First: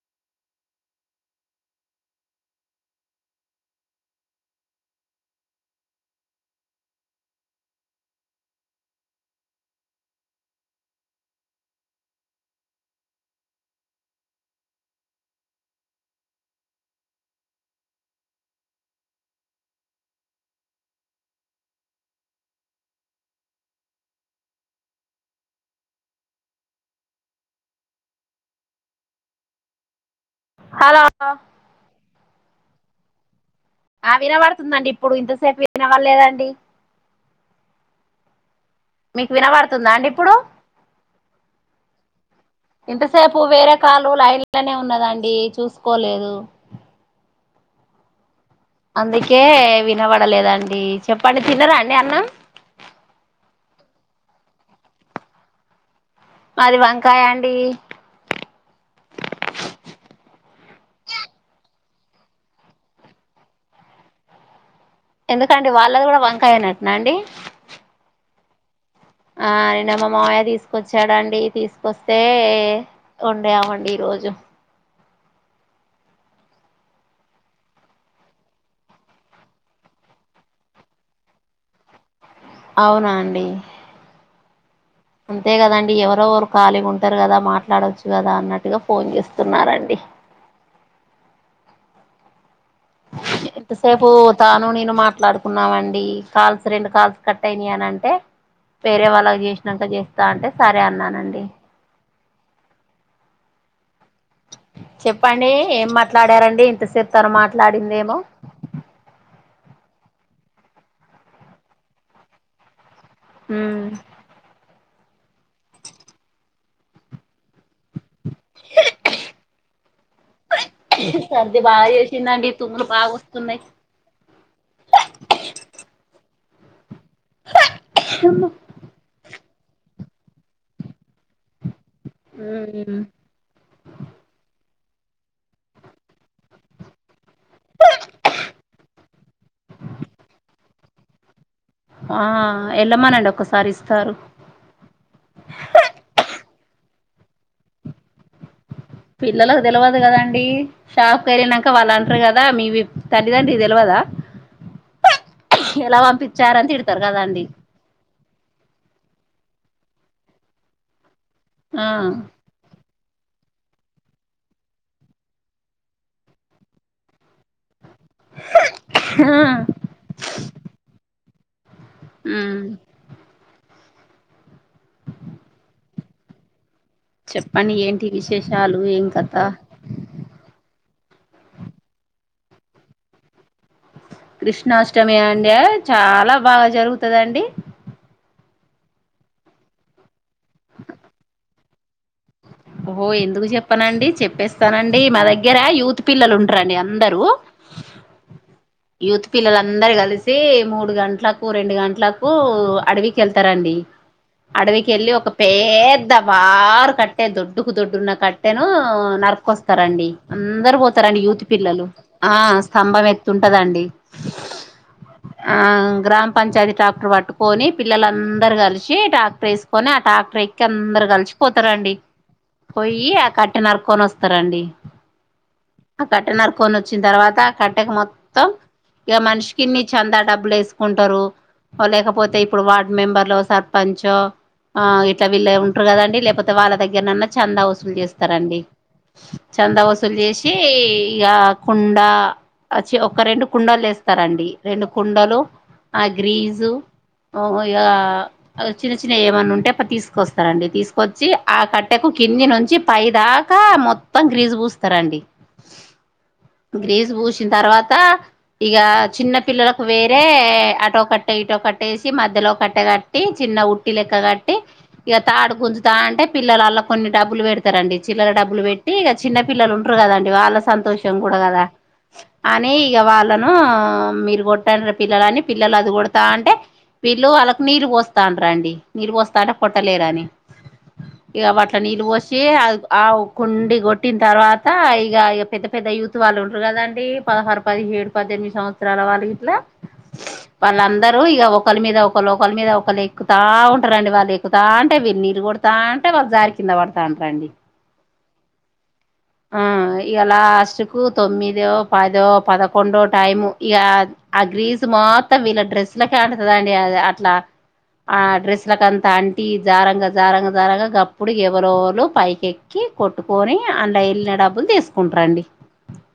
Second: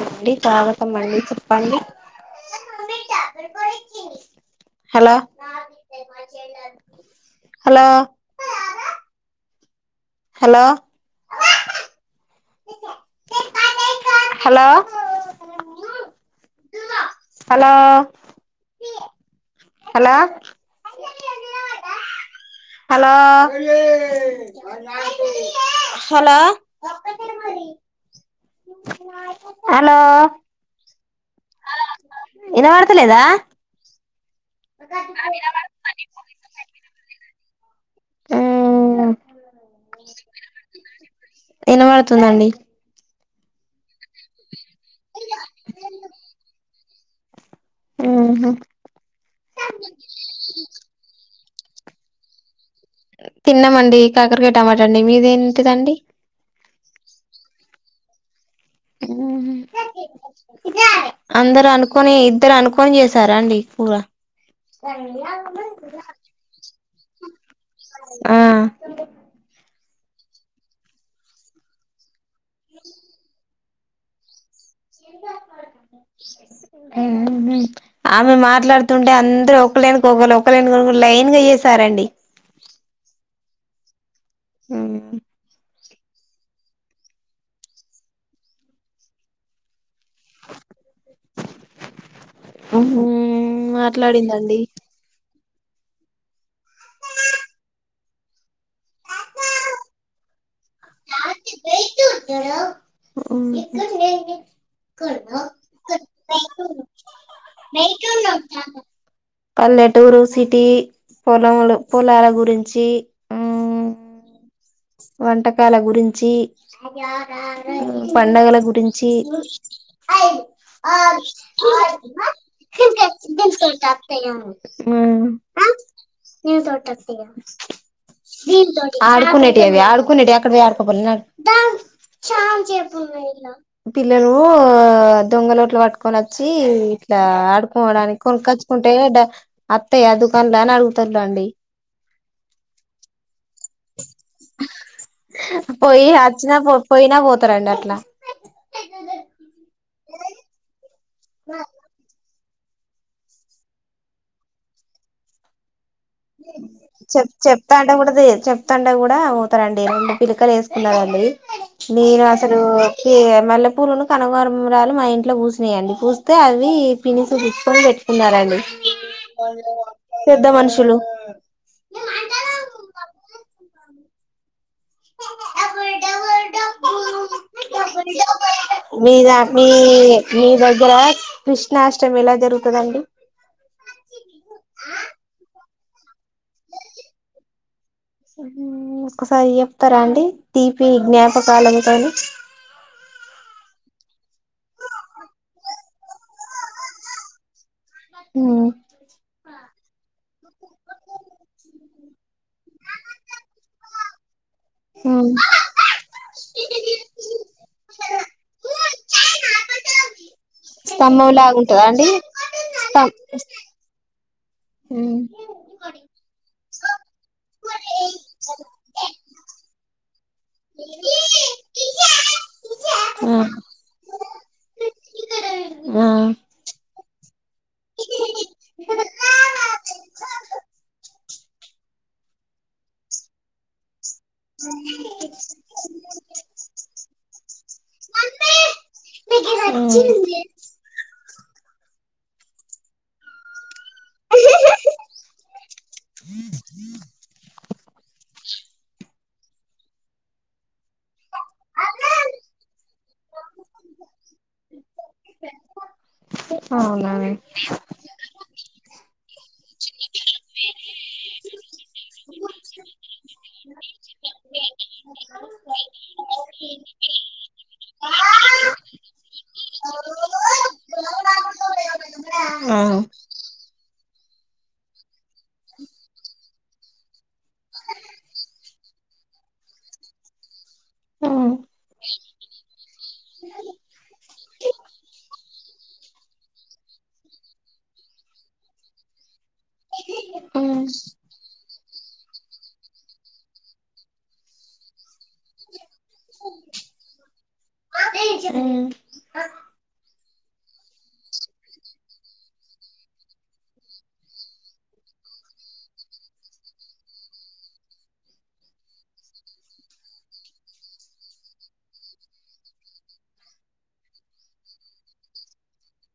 అండి తాగటమండి చెప్పాలి hello hello hello hello hello hello hello hello hello hello ఇనవడతలేదా ఆ వినబడుతుందండి ఇప్పుడు ఇంతసేపు వినబడలేదండి మ్మ్ మీకు వినబడుతుందా అండి ఇప్పుడు ఇనబడుతుందండి ఇంతసేపు వేరే కాలు లైన్లనే ఉన్నదండి చూసుకోలేదు ఊహు అందుకే వినబడలేదండి చెప్పండి తిన్నరా అండి అన్నం తిన్నమండి కాకరకాయ టమాట అండి మీదేంటిదండి మాది వంకాయ అండీ ఊ హు అందరు అనుకొని ఇద్దరు అనుకొని చేసారా అండి కూర ఎందుకండి వాళ్ళది కూడా వంకాయేట్నన అండి ఆ ఆ నిన్న మా మామయ్య తీసుకొచ్చాడండి తీసుకొస్తే వొండమండి ఈ రోజు ఊ ఆమె మాట్లాడుతుంటే అందరు ఒకలెనుకకొకలు ఒకలెనుకకొకలు లైన్గాచేసారండి అవునా అండి అంతే గదండి డి ఎవరోవరు ఖాళీ ఉంటారు కదా మాట్లాడొచ్చు కదా అన్నట్టుగా ఫోన్ చేస్తున్నారండి మ్మ్ ఇంతసేపు మాట్లాడిందండి తాను నేను మాట్లాడు కున్నామండి కాల్స్ రెండు కాల్స్ కట్ అయినయని అంటే వేరే వాళ్ళ చేసినంక చేస్తా అంటే సరే అన్నానండి ఉమ్ చెప్పండి ఏం మాట్లాడారండి ఇంతసేపు తను బయట మాట్లాడిందేమో ఉన్నామ్ తాత పల్లెటూరు సిటీ పొలములు పొలాల గురించి మ్మ్ ఉమ్ వంటకాల గురించి ఉం పండగల గురించి సర్ది బాగా చేసిందండి తుమ్ములు బాగా వస్తున్నాయి ఉమ్ ఆడుకునేటివి అవి ఆడుకునేటీ అక్కడ పోయి ఆడకోపోయి నడువ్ పిల్లలూ దొంగలోట్లు పట్టుకొని వచ్చి ఇట్ల ఆడుకోడానికి కొనుచ్చుకుంటే డా అత్త యా దుకాన్ లో అని అడుగుతారులాండి ఆ ఎల్మానండి ఒక సా పోయి అచ్చిన పో పోయినా పోతారండి అట్లా పిల్లలకు తెలివాదు కదండి షాప్ కేలినంక వాళ్ళు అంటారు క దా మీవి తల్లి దండ్రి కి తెలివదా చెప్ చెప్తాంటె కూడాది చెప్తాంటె కూడా [unintelligible] తారంండి రెండు పిలకలు వేసుకున్నారంండి నేను అసలూ ఈ మల్లెపూలుని కనుగోరమరాలు మా ఇంట్లో పూసినాయండి పూస్తే అవి పినిసి గుచ్చుకొని పెట్ కున్నారండి పెద్ద మనుషులు ఉమ్ చెప్పం మీద మీ మీ దగర కృష్ణాష్టమిీ ఎలా జరుగుతుందండి కృష్ణాష్టమి అండి చాలా బాగా జరుగుతుందండి ఉమ్ ఒకసారి చెప్తారా అండి తీపి జ్ఞాపకాల అంతా ను ఓహో ఎందుకు చెప్పనండి చెప్పేస్తానండి మా దగ్గర యూత్ పిల్లలు ఉంటారండి అందరు హ్మ్ యూత్ పిల్లలందరు కలిసి మూడు గంటలకు రెండు గంటల కు అడవికి వెళ్తారంండి అడవికిెళ్ళి ఒక హ్మ్ పేద్ద బార్ కట్ టె దొడ్డుకు దొడ్డున్న కట్టెను నరుకొస్తారంండి అందరు పోతారండి స్తంభం యూత్ లాగా ఉంటదా పిల్లలు అండి ఆ స్తంభం ఎత్తుంటదండి ఆ ఉమ్ గ్రామ పంచాయతీ ట్రాక్టర్ పట్టుకొని పిల్లలందరు కలిసి ట్రాక్టర్ వేసుకొని ఆ ట్రాక్టర్ ఎక్కి అందరు కలిసిపోతారండి పోయి ఆ కట్టి నరకొని వస్తారండి ఆ కట్టె నరకొని వచ్చిన తర్వాత ఆ కట్టెకు మొత్తం ఇగ మనిషికిిన్ని చందా డబ్బులు వేసుకుంటారు పోలేకపోతే ఇప్పుడు వార్డ్ మెంబర్లు సర్పంచ్ ఆ ఇట్లా వీళ్ళే ఉంటారు కదండి లేకపోతే వాళ్ళ దగ్గరనన్న చంద వసూలు చేస్తారండీ చంద వసూలు ఆ చేసి ఇగ కుండ ఆ చ్చి ఒక రెండు కుండలు తెస్తారండి రెండు కుండలు ఆ గ్రీజు ఓ ఇగ చిన్న చిన్నవి ఏమైన్నా ఉంటే తీస్తకస్తారండీ తీసుకొచ్చి ఆ కట్టెకు కింది నుంచి పైదాకా మొత్తం గ్రీస్ పూస్తారండి అవునా ఆ గ్రీస్ పూసిన తర్వాత ఇగ చిన్న పిల్లలకు వేరే అటో కట్టే ఇటో కట్టే ఏసి మధ్యలో కట్టే కట్టి చిన్న ఉట్టి లె క్క కట్టి ఇగ తాడు గుంజుతా ఉంటే పిల్లలు అల్లా కొన్ని డబ్బులు పెడతారండి చిల్లర డబ్బులు పెట్టి ఇగ చిన్న పిల్లలు ఉంటారు కదండి వాళ్ళ సంతోషం కూడా కదా అని ఇగ వాళ్ళను మీరు కొట్టండ్రా పిల్లలని పిల్లలు అది కొడుతంటే వీళ్ళు ఆళ్లకి నీళ్లు పోస్తాంటరాండి నీళ్లు పోస్తా అంటే కొట్టలేరని ఇగ వాట్ల నీళ్ళు పోసి ఆ ఆ కుండి కొట్టిన తర్వాత ఇగ ఇగ పెద్ద పెద్ద యూత్ వాళ్ళు ఉండరు కదండి పదహారు, పదిహేడు, పద్దెనిమిది సంవత్సరాల వాళ్ళ ఇట్లా వాళ్ళందరూ ఇక ఒకలీ మీద ఒ కొలి మీద ఒకలు ఎక్కుతా ఉంటారండి వాళ్ళు ఎక్కుతా ఉంటే వీళ్ళు నీళ్లు కొడతా వాళ్లు జారి కింద పడతాంటారండీ ఆ ఇగ లాస్ట్ కు తొమ్మిదో, పదో, పదకొండో టైం ఇగా ఆ గ్రీస్ మొత్తం వీళ్ళ డ్రెస్సులకు అంటుతదండి అ అట్లా ఆ డ్రెస్సులకు అంత అంటీ జారంగా జారంగా జారగా గప్పుడు ఎవరో ఒకరు పైకెక్కి కొట్టుకొని అన్లా వెళ్లిన డబ్బులు తీసుకుంటరండి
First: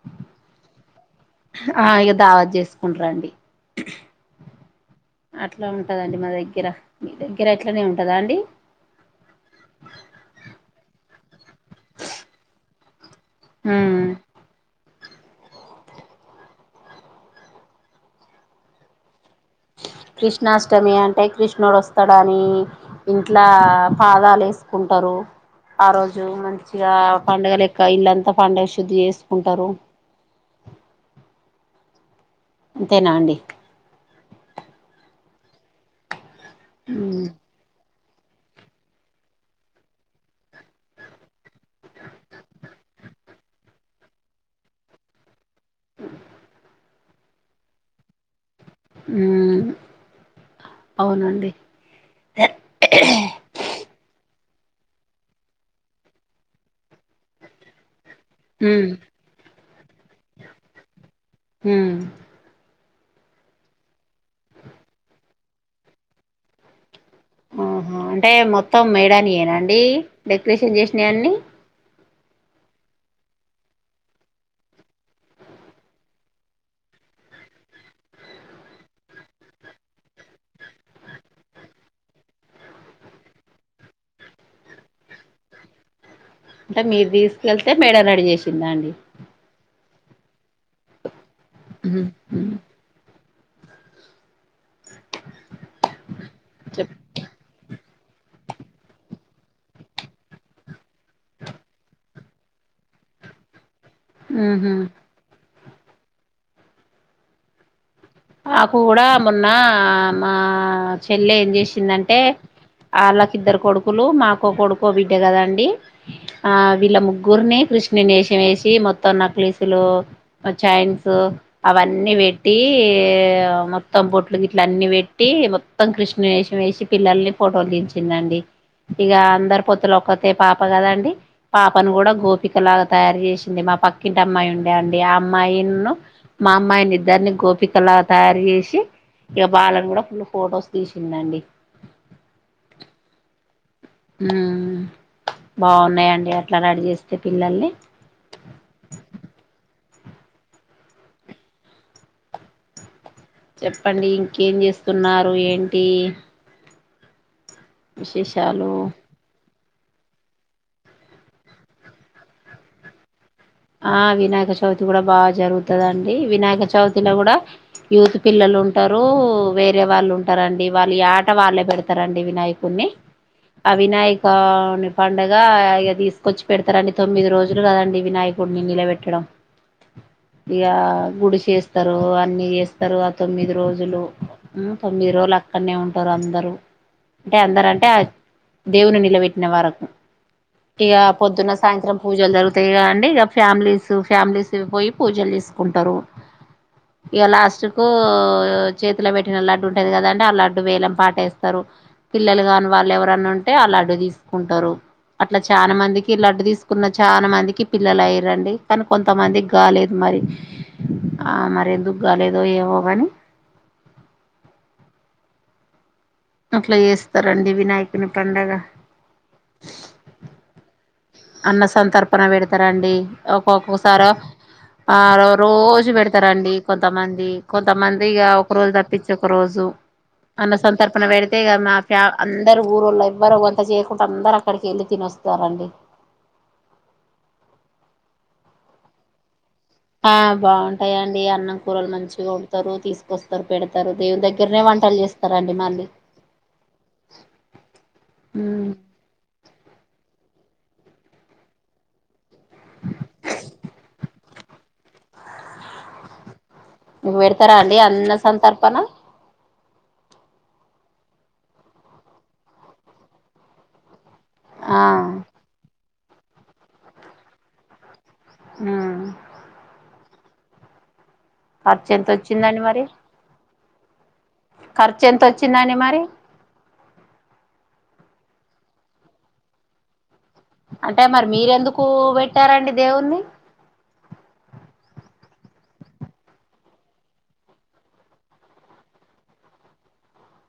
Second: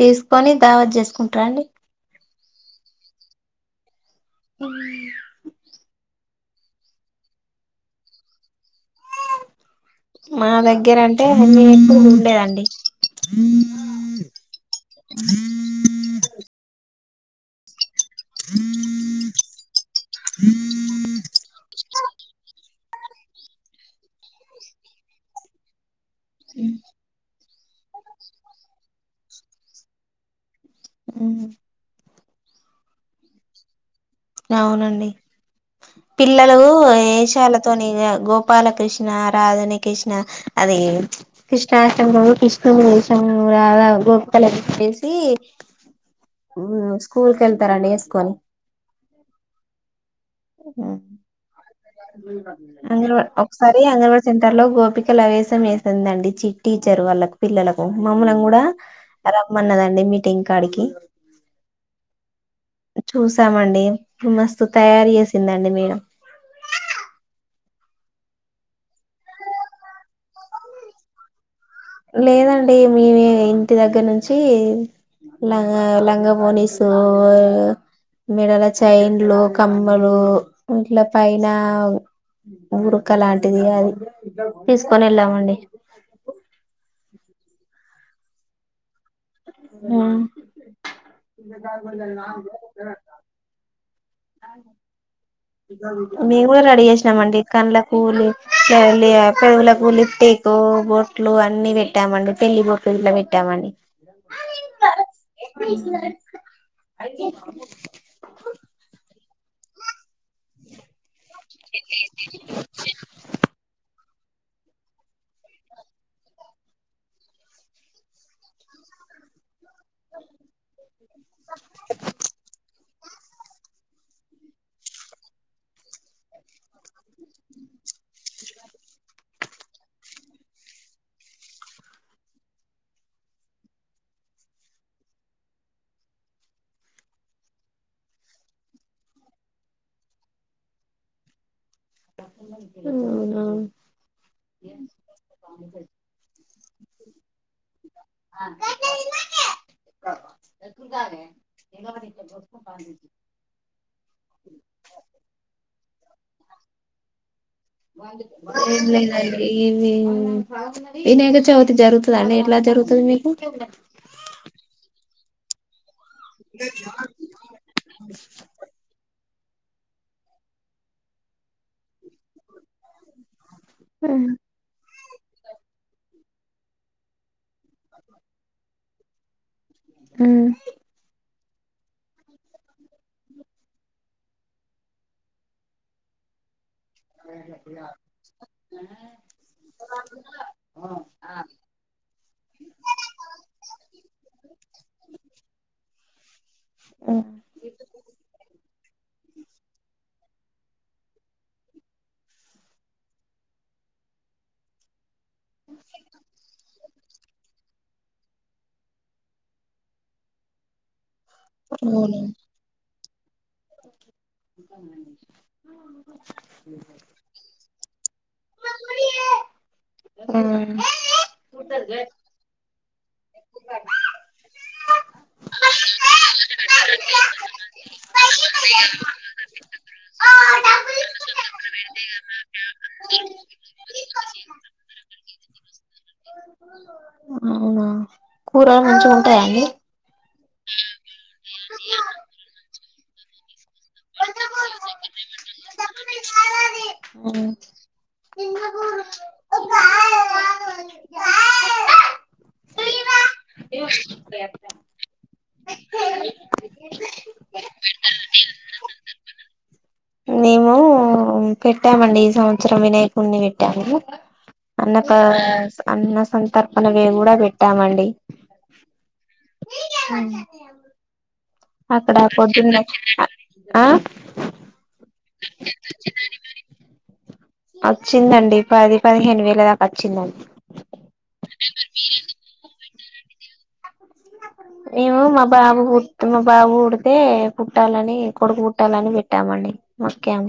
తీసుకొని దావత్ చేసుకుం ఆ ఇగ దావత్ చేసుకుంట్రండి హుము మా దగ్గర మీ దగ్గర అట్లనే ఉంటదా అండి మా దగ్గర అంటే [inaudible] ఉండేదండి మ్మ్ హ- అ క్రిష్ణాష్టమి అంటే క్రిష్ కృష్ణుడు వస్తాడు అని ఇంట్లో పాదాలు వేసుకుంటారు ఆ రోజు మంచిగా పండగ లెక్క ఇల్లంతా పండుగ శుద్ధి చేసుకుంటారు అ అంతేనా అండి అవునండి పిల్లలు మ్మ్ ఏశాల తోని ఇగ గోపాలకృష్ణ రాధని కృష్ణ అది కృష్ణాష్టమి రోజు కృష్ణుని వేషం మ్మ్ రాధ గోపికలు [inaudible] స్కూల్ కి వెళ్తారండీ వేసుకొని మ్మ్ అవునండి అంగన్ వా ఒకసారి అంగన్వాడి సెంట ర్లో గోపికల వేశం వేసిందండి చి టీచర్ వాళ్ళకు పిల్లలకు మమ్ములను కూడా మ్మ్ రమన్నదండి మీటింగ్ కాడికి మ్మ్ చూసామండి మస్తు తయారు చేసిందండి మేడం ఓహో అంటే మొత్తం మేడనీవేనా అండి డెకరేషన్ చేసినవి అన్ని లేదండి మేమే ఇంటి దగ్గర నుంచి లంగా లంగా వోనిసూ మెడల చైన్లు, కమ్మలు ఇంట్లో పైన ఉడక లాంటిది అది తీసుకొని వెళ్ళామండి అంటే మీరు తీసుకెళ్తే మేడంను అడిగేసిందా అండి ఊను అవును మేము కూడా రెడీ చెప్ చేసినామండి కండ్ల కూలి [inaudible] పెండ్లకు లిప్టీకు, బొట్లు అన్ని పెట్టామండి పెళ్లి బొట్లు ఇట్లా పెట్టామండి మ్మ్ హ్మ్ ఎ అే మొన్నా మా చెల్లె ఏం చేసిందంటే వాళ్ళకిద్దరు కొడుకులు మా ఒక్కొడుకు, ఓ బిడ్డే కదండి ఆ వీళ్ళ ముగ్గురిని కృష్ణునేషాం యేషి మొత్తం నక్లీస్ చైన్స్ అవన్నీ పెట్టి మొత్తం బొట్లుకి ఇట్ల అన్ని పెట్టి మొత్తం కృష్ణేషం వేసి పిల్లల్ని ఫోటోలు దించ తినండి ఇక అందరు పొత్తులు ఒక్కతే పాప కదండి పాపను కూడా గోపికలాగా తయారు చేసింది అ పక్కింటి అమ్మాయి ఉండే అండి ఆ అమ్మాయిన్ను మా అమ్మాయిని ఇద్దరిని గోపి తెల్లగ తయారు జేసి ఇగ బాలను గూడా ఫుల్ ఫొటోస్ తీసిందండి ఉ అవును ఉ బాగున్నాయండి అట్లా రడి చేస్తే పిల్లల్ని అ [unintelligible] చెప్పండి ఇంకేం చేస్తున్నారు ఏంటి విశేషాలు ఏంలేదండి ఇవి వినకచవితి జరుగుతదా అండి ఎట్లా జరుగుతది మీకు ఆ వినాయక చవితి గూ డా బాగా జరుగుతదండి డీ వినాయక చవితిలో గూడా యూత్ పిల్లలు ఉంటారు వేరే వాళ్ళు ఉంటరండి వాళ్ళు ఈ ఆట వాళ్ళే పెడతరండి వినాయకుడిని ఆ వినాయకా పండగా ఇగ తీసుకొచ్చి పెడతరండి తొమ్మిది రోజులు కదండి వినాయక్ డి నిల పెట్టడం ఉమ్ ఇగా గుడి చేస్తరు అన్ని చేస్తరు ఆ తొమ్మిది రోజులు ఉ తొమ్మిది రోజులు అక్కన్నే ఉంటరు అందరు అంటే అందరంటే దేవుని నిలబెట్టిన వరకు ఇగ పొద్దున్న సాయంత్రం పూజలు జరుగుతయి గదా అండి ఇగ ఫ్యామిలీసు ఫ్యామిలీసు పోయి పూజలు చేసుకుంటరు ఇగ లాస్టుకు చేతిలో పెట్టిన లడ్డు ఉంటది గదా అం అ లడ్డు వేలం పాటేస్తరు పిల్లలు గాని వాళ్ళు ఎవరన్నా ఉంటే ఆ లడ్డు తీసుకుంటరు అట్ల చాలా మందికి లడ్డు తీసుకున్న చాన మందికి పిల్లలు అయ్యి రండి కానీ కొంతమందికి గాలేదు మరి ఆ మరి ఎందుకు అవునా గాలేేదో ఏవో గని అట్ల చేస్తరండి వినాయకుని పండగ అన్న సంతర్పణ పెడతరండి ఒక్కొక్కసారో ఆ రోజు పెడతరండి కొంతమంది కొంతమందిగా ఒక రోజు తప్పిచి ఒక రోజు అన్న సంతర్పణ పెడితే ఇగ మా ఫ్యా అందరు ఊరోళ్లు ఇవ్వరువంట చేయకుంట అందరు అక్కడికెళ్ళి తినో స్తారండి అవునా కూరలు మంచిగ ఉంటాయండి ఆ బాగుంటయండి అన్నం కూరలు మంచిగా వండుతరు తీసుకొస్తరు పెడతారు దేవుని దగ్గరనే వంటలు చేస్తరండి మళ్ళీ ఉమ్ ఉ నువ్వు పెడతరా అండి అన్న సంతర్పణ మేమూ ఉ పెట్టామండి ఈ సంవత్సరం వినాయకుడ్ని పెట్టాము ఆ అన్నతా స అన్న సంతర్పణ వేవ్ గూడా పెట్టామండి ఊ ఎంత అక్కడ పొద్దున్న అచ్చిండట ఆ ఖర్చేంతొచ్చిందని మరి చ్చిందండి పది పదిహేను వేల దాక అచ్చిందన్ అంటే మరి మీరెందుకూ బెట్టారండి దేవున్ని మేము మా బాబు గుడ్త్ మా బాబు బుడితే పుట్టాలని కొడుకు బుట్టాలని బెట్టామండి మొక్యాం